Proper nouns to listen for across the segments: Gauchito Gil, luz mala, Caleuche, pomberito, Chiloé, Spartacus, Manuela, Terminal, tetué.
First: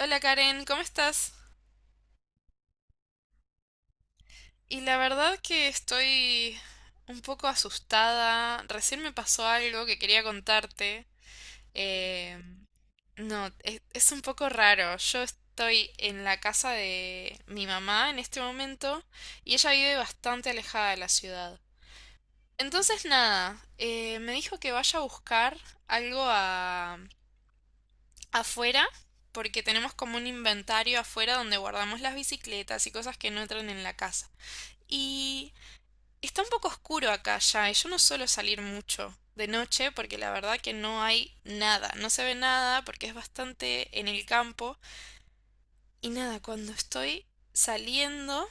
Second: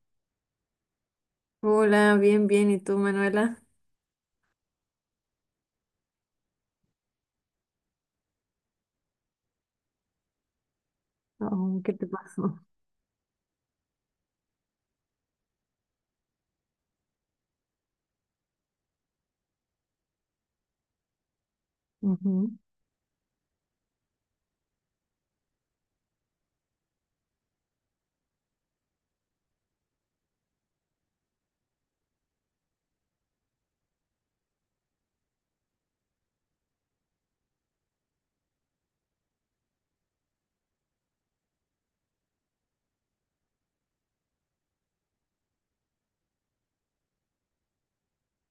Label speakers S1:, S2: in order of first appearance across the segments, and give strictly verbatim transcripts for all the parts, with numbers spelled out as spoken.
S1: Hola Karen, ¿cómo estás?
S2: Hola, bien, bien. ¿Y tú, Manuela?
S1: Y la verdad que estoy un poco asustada. Recién me pasó algo que quería contarte.
S2: Oh, ¿qué te
S1: Eh,
S2: pasó?
S1: no, es, es un poco raro. Yo estoy en la casa de mi mamá en este momento y ella vive bastante alejada de la ciudad.
S2: Ujú.
S1: Entonces nada, eh, me dijo que vaya a buscar algo a- afuera porque tenemos como un inventario afuera donde guardamos las bicicletas y cosas que no entran en la casa. Y está un poco oscuro acá ya, y yo no suelo salir mucho de noche porque la verdad que no hay nada, no se ve nada porque es bastante en el campo. Y nada, cuando estoy saliendo,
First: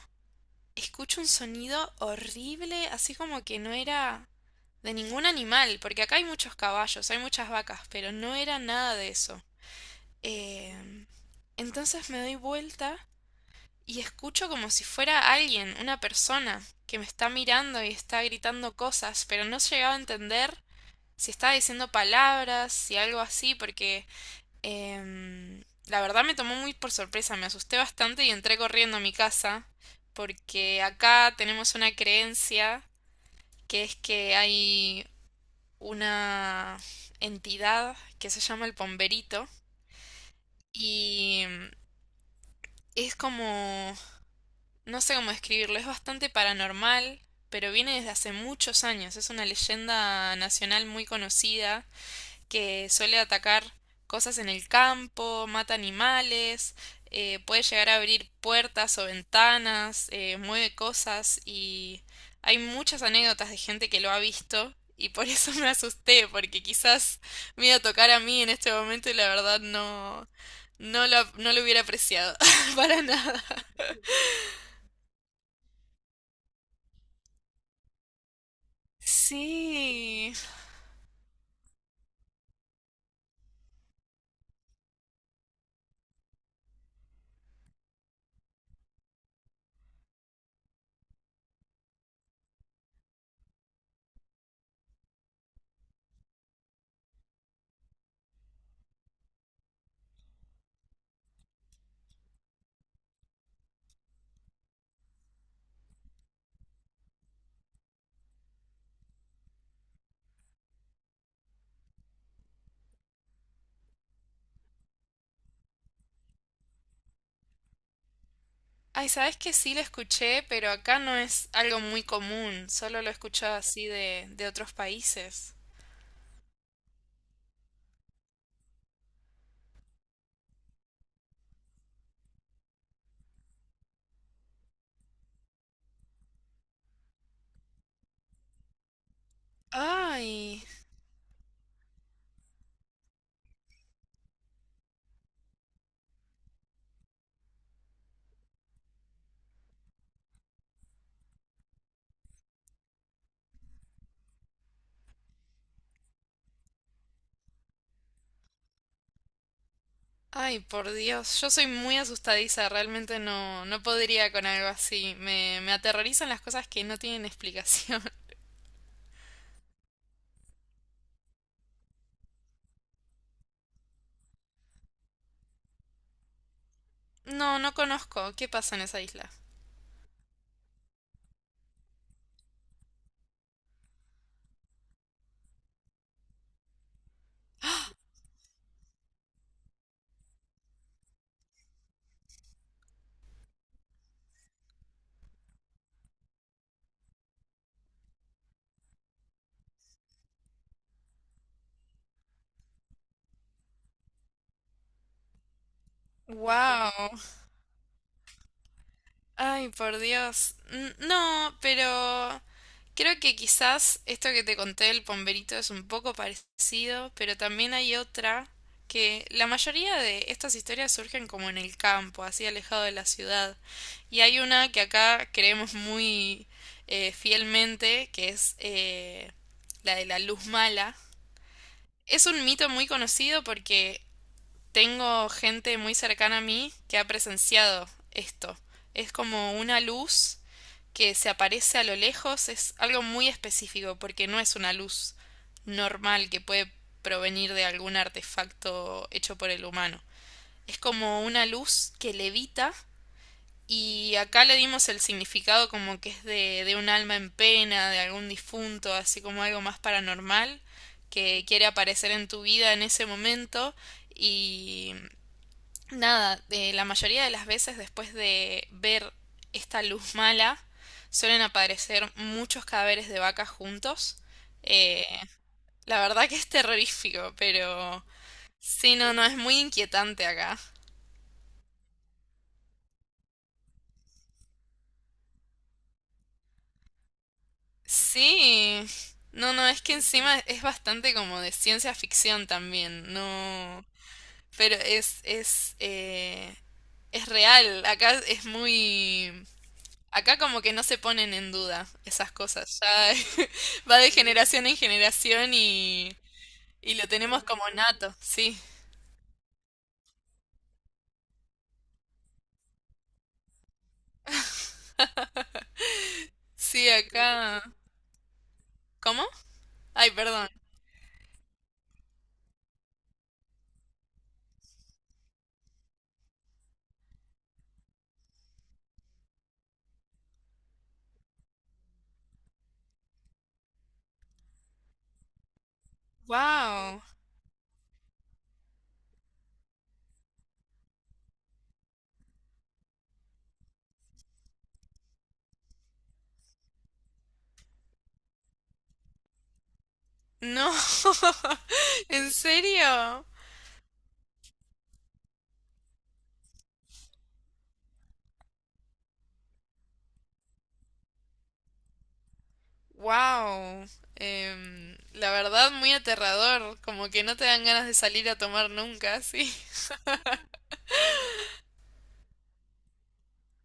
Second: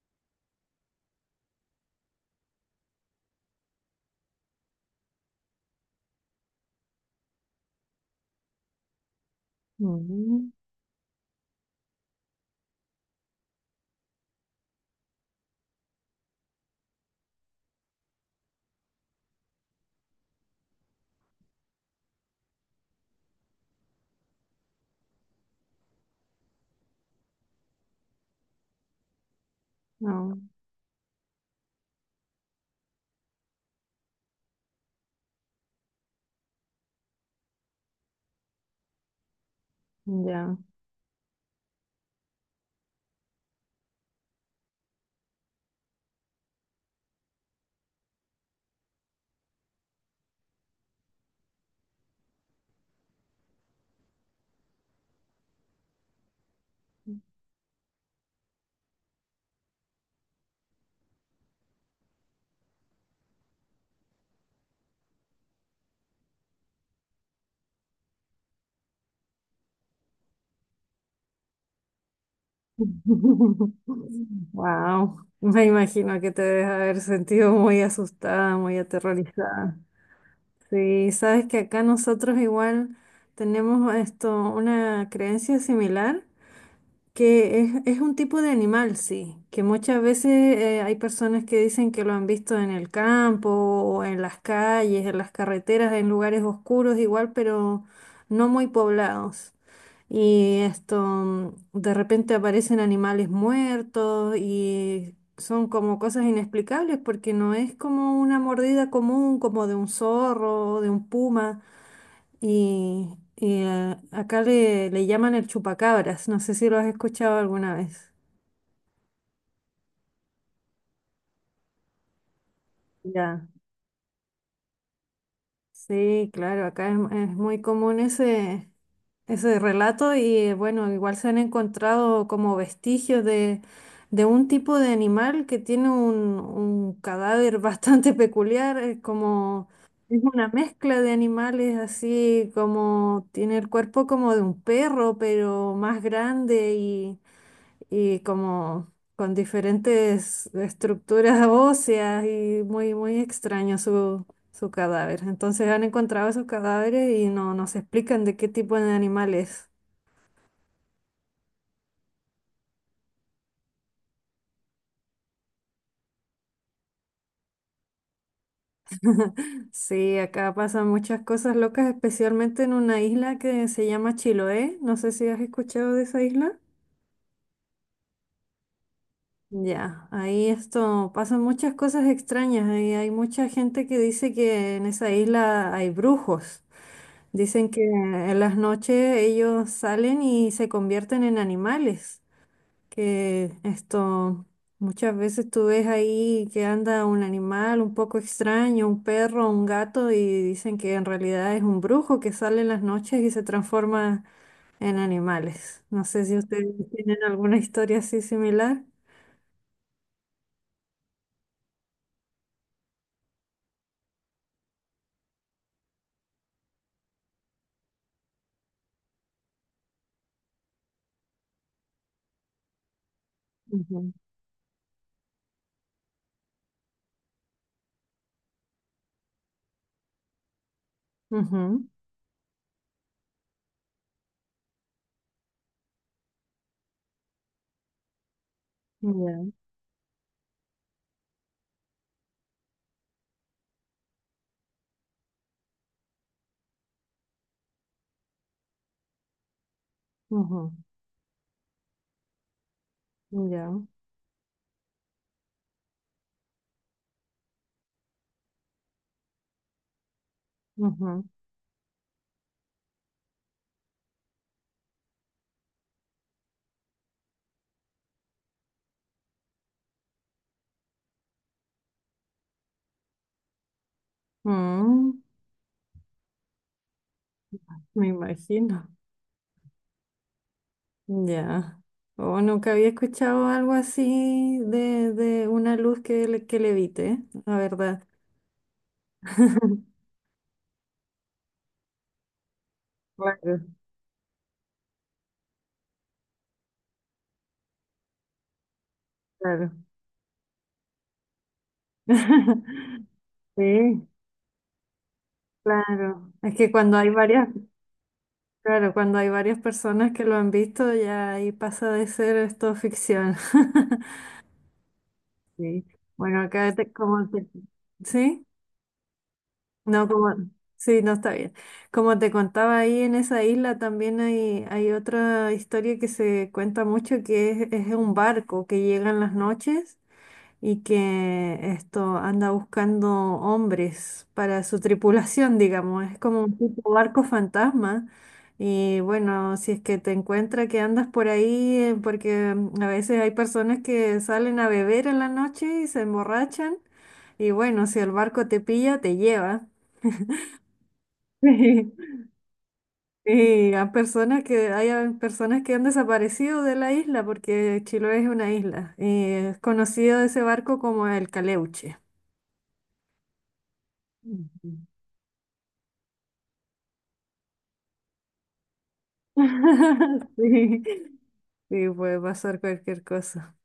S1: escucho un sonido horrible, así como que no era de ningún animal, porque acá hay muchos caballos, hay muchas vacas, pero no era nada de eso.
S2: Ujú.
S1: Eh, entonces me doy vuelta y escucho como si fuera alguien, una persona, que me está mirando y está gritando cosas, pero no llegaba a entender si estaba diciendo palabras, si algo así, porque em, la verdad me tomó muy por sorpresa, me asusté bastante y entré corriendo a mi casa,
S2: Oh.
S1: porque acá tenemos una creencia que es que hay una entidad que se llama el pomberito
S2: Ya.
S1: y es como No sé cómo describirlo, es bastante paranormal, pero viene desde hace muchos años. Es una leyenda nacional muy conocida que suele atacar cosas en el campo, mata animales, eh, puede llegar a abrir puertas o ventanas, eh, mueve cosas y hay muchas anécdotas de gente que lo ha visto y por eso me asusté, porque quizás me iba a tocar a mí en este momento y la verdad no, no lo, no lo hubiera apreciado para nada.
S2: Wow. Me imagino que te debes haber sentido muy asustada, muy aterrorizada.
S1: Sí.
S2: Sí, sabes que acá nosotros igual tenemos esto, una creencia similar. Que es, es un tipo de animal, sí, que muchas veces eh, hay personas que dicen que lo han visto en el campo o en las calles, en las carreteras, en lugares oscuros igual, pero no muy poblados. Y esto, mm, de repente aparecen animales muertos y son como cosas inexplicables porque no es como una mordida común, como de un zorro o de un puma. Y, y, eh, acá le, le llaman el chupacabras, no sé si lo has escuchado alguna vez.
S1: Ay, sabes que sí lo escuché, pero acá no es algo muy común. Solo lo he
S2: Ya.
S1: escuchado así de, de otros países.
S2: Sí, claro, acá es, es muy común ese, ese relato y eh, bueno, igual se han encontrado como vestigios de, de un tipo de animal que tiene un, un cadáver bastante peculiar, es como es una
S1: Ay,
S2: mezcla de animales, así como tiene el cuerpo como de un perro, pero más grande y como con diferentes estructuras óseas y muy, muy extraño su, su cadáver. Entonces han encontrado esos cadáveres y no nos explican de qué tipo de animal es.
S1: Ay, por Dios. Yo soy muy asustadiza. Realmente no, no podría con algo así. Me, me aterrorizan las cosas que no tienen explicación.
S2: Sí, acá pasan muchas cosas locas, especialmente en una isla que se llama Chiloé. No sé si has escuchado de esa isla.
S1: No, no conozco. ¿Qué pasa en esa isla?
S2: Ya, ahí esto pasan muchas cosas extrañas. Ahí hay mucha gente que dice que en esa isla hay brujos. Dicen que en las noches ellos salen y se convierten en animales, que esto muchas veces tú ves ahí que anda un animal un poco extraño, un perro, un gato, y dicen que en realidad es un brujo que sale en las noches y se transforma en animales. No sé si ustedes
S1: Wow.
S2: tienen alguna historia así similar.
S1: Ay, por Dios. N- No, pero creo que quizás esto que te conté del pomberito es un poco parecido, pero también hay otra que la mayoría de estas historias surgen como en el campo, así alejado de la ciudad.
S2: Ujú.
S1: Y hay una que acá creemos muy eh, fielmente, que es eh, la de la luz mala.
S2: Ujú.
S1: Es un mito muy conocido porque tengo gente muy cercana a mí que ha presenciado esto. Es
S2: Ya.
S1: como una luz que se aparece a lo lejos, es algo muy específico porque no es una luz normal que puede provenir de algún artefacto hecho por el humano.
S2: Ujú.
S1: Es como una luz que levita
S2: Ya.
S1: y acá le dimos el significado como que es de, de un alma en pena, de algún difunto, así como algo más paranormal
S2: Ujú.
S1: que quiere aparecer en tu vida en ese momento y Nada, eh, la mayoría de las veces después de ver esta luz mala suelen aparecer muchos cadáveres de vacas juntos. Eh,
S2: Mm,
S1: la verdad que es terrorífico, pero
S2: me imagino.
S1: sí, no, no, es muy inquietante acá.
S2: Ya. O nunca había escuchado algo así de, de una luz que, le- que levite, la verdad.
S1: Sí, no, no, es que encima es bastante como de ciencia ficción también,
S2: Claro,
S1: no, pero es, es, eh, es real, acá es muy...
S2: claro.
S1: Acá como que no se ponen en duda esas cosas, ya va
S2: Sí,
S1: de generación en generación y,
S2: claro. Es que
S1: y
S2: cuando
S1: lo
S2: hay
S1: tenemos
S2: varias,
S1: como nato, sí.
S2: claro, cuando hay varias personas que lo han visto, ya ahí pasa de ser esto ficción. Sí. Bueno, acá
S1: Sí,
S2: te, como te-
S1: acá.
S2: ¿Sí?
S1: ¿Cómo?
S2: No,
S1: Ay,
S2: como,
S1: perdón.
S2: sí, no está bien. Como te contaba, ahí en esa isla también hay, hay otra historia que se cuenta mucho, que es, es un barco que llega en las noches y que esto anda buscando hombres para su tripulación, digamos. Es como un tipo
S1: Wow.
S2: barco fantasma. Y bueno, si es que te encuentra que andas por ahí, eh, porque mm, a veces hay personas que salen a beber en la noche y se emborrachan. Y bueno, si el barco te pilla, te lleva.
S1: No.
S2: Sí.
S1: ¿En serio?
S2: Y a personas que hayan personas que han desaparecido de la isla, porque Chiloé es una isla, y es conocido ese barco como el Caleuche.
S1: Wow.
S2: Ujú.
S1: La verdad, muy aterrador, como que no te dan ganas de salir a tomar nunca, sí.
S2: Sí, sí, puede pasar cualquier cosa.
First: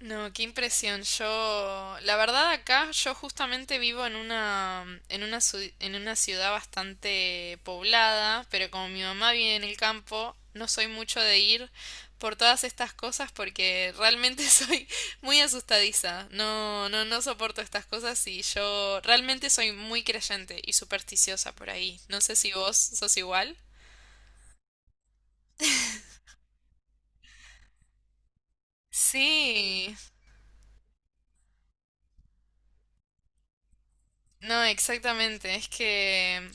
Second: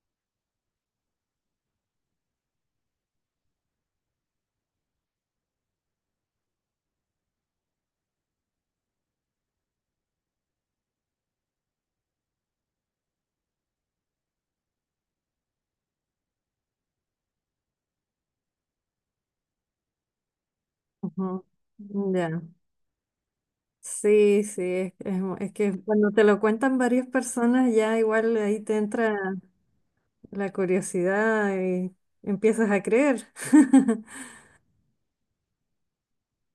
S1: No, qué impresión. Yo, la verdad acá, yo justamente vivo en una, en una, ciu- en una ciudad bastante poblada, pero como mi mamá vive en el campo, no soy mucho de ir por todas estas cosas porque realmente soy muy asustadiza. No, no, no soporto estas cosas y yo realmente soy muy creyente y
S2: Ujú.
S1: supersticiosa por ahí. No sé
S2: Ya.
S1: si vos sos igual.
S2: Sí, sí, es, es mu- es que cuando te lo cuentan varias personas ya igual ahí te entra
S1: Sí,
S2: la curiosidad y empiezas a creer.
S1: no, exactamente. Es que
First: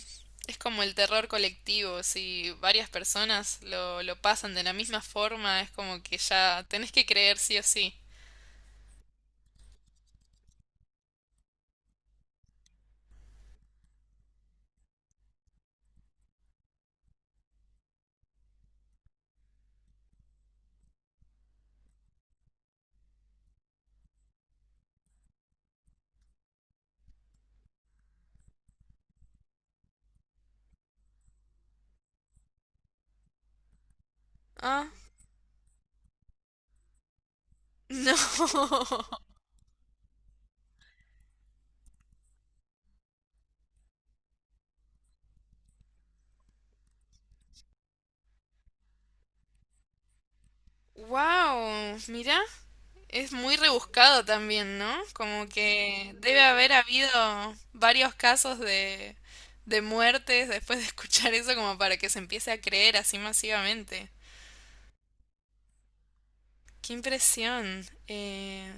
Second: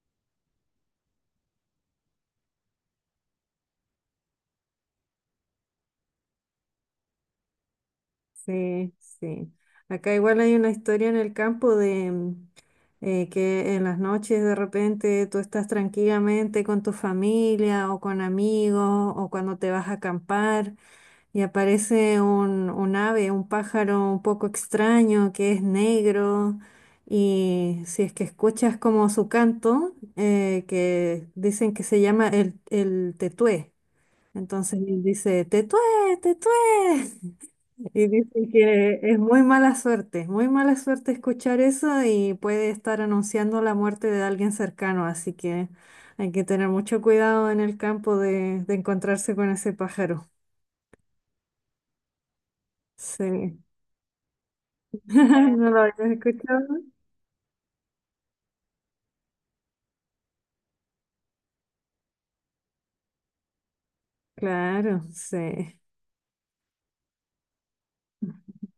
S1: es como el terror colectivo. Si varias personas lo, lo pasan de la misma forma, es como que ya tenés que creer sí o sí.
S2: Sí, sí. Acá igual hay una historia en el campo de mm, eh, que en las noches de repente tú estás tranquilamente con tu familia o con amigos o cuando te vas a acampar y aparece un, un ave, un pájaro un poco extraño que es negro, y si es que escuchas como su canto, eh, que dicen que se llama el, el tetué. Entonces
S1: Ah,
S2: él dice, tetué, tetué. Y dicen
S1: no.
S2: que es muy mala suerte, es muy mala suerte escuchar eso, y puede estar anunciando la muerte de alguien cercano, así que hay que tener mucho cuidado en el campo de, de encontrarse con ese pájaro.
S1: Wow, mira, es muy
S2: Sí.
S1: rebuscado también, ¿no? Como
S2: ¿No lo habías
S1: que debe
S2: escuchado?
S1: haber habido varios casos de, de muertes después de escuchar eso como para que se empiece a creer así masivamente.
S2: Claro, sí.
S1: Qué impresión. Eh,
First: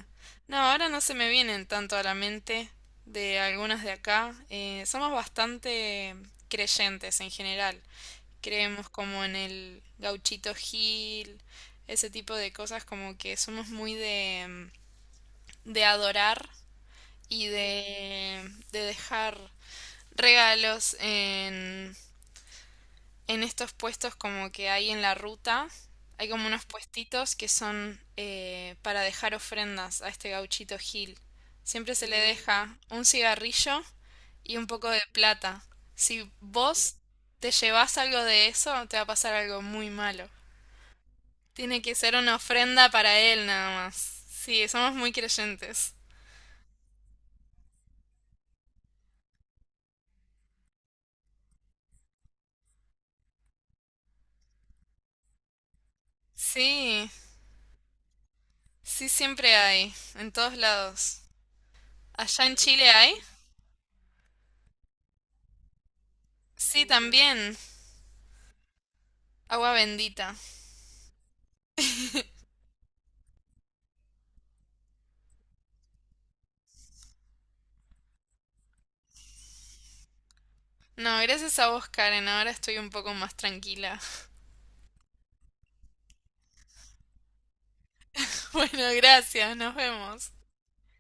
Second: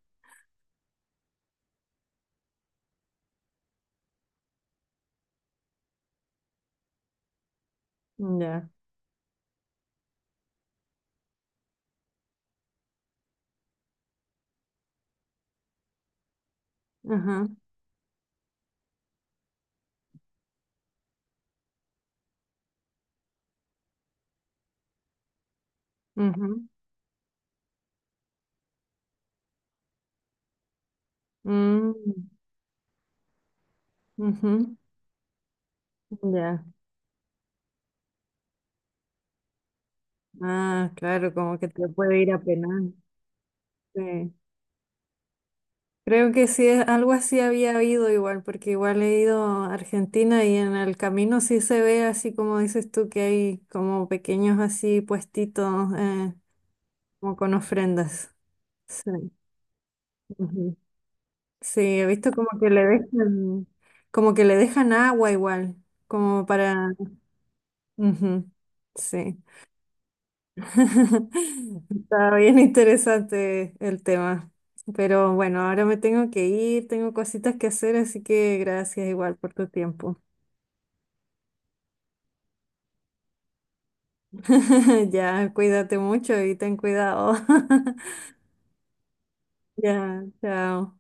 S1: No, ahora no se me vienen tanto a la mente de algunas de acá. Eh, somos bastante creyentes en general.
S2: Ya.
S1: Creemos como en el Gauchito Gil, ese tipo de cosas, como que somos muy de, de adorar y
S2: Ajá.
S1: de, de dejar regalos en estos puestos como que hay en la ruta, hay como unos
S2: Ujú.
S1: puestitos que son eh, para dejar ofrendas a este Gauchito Gil.
S2: Mm.
S1: Siempre se le deja un cigarrillo y un
S2: Ujú.
S1: poco de plata. Si
S2: Ya.
S1: vos te llevas algo de eso, te va a pasar algo muy malo.
S2: Ah, claro, como que
S1: Tiene
S2: te
S1: que ser
S2: puede ir
S1: una
S2: a
S1: ofrenda
S2: penal.
S1: para él nada más.
S2: Sí.
S1: Sí, somos muy creyentes.
S2: Creo que sí, es- algo así había habido igual, porque igual he ido a Argentina y en el camino sí se ve, así como dices tú, que hay como pequeños así puestitos, eh,
S1: Sí,
S2: como con ofrendas.
S1: sí
S2: Sí.
S1: siempre hay, en todos
S2: Ujú.
S1: lados.
S2: Sí, he visto
S1: ¿Allá en
S2: como que le
S1: Chile hay?
S2: dejan, como que le dejan agua igual, como
S1: Sí,
S2: para...
S1: también.
S2: Ujú. Sí.
S1: Agua bendita.
S2: Está bien interesante el tema. Pero bueno, ahora me tengo que ir, tengo cositas que hacer, así que gracias igual por tu tiempo.
S1: No, gracias a vos, Karen. Ahora estoy un poco más tranquila.
S2: Ya, cuídate mucho y ten cuidado.
S1: Bueno, gracias. Nos
S2: Ya,
S1: vemos.
S2: chao.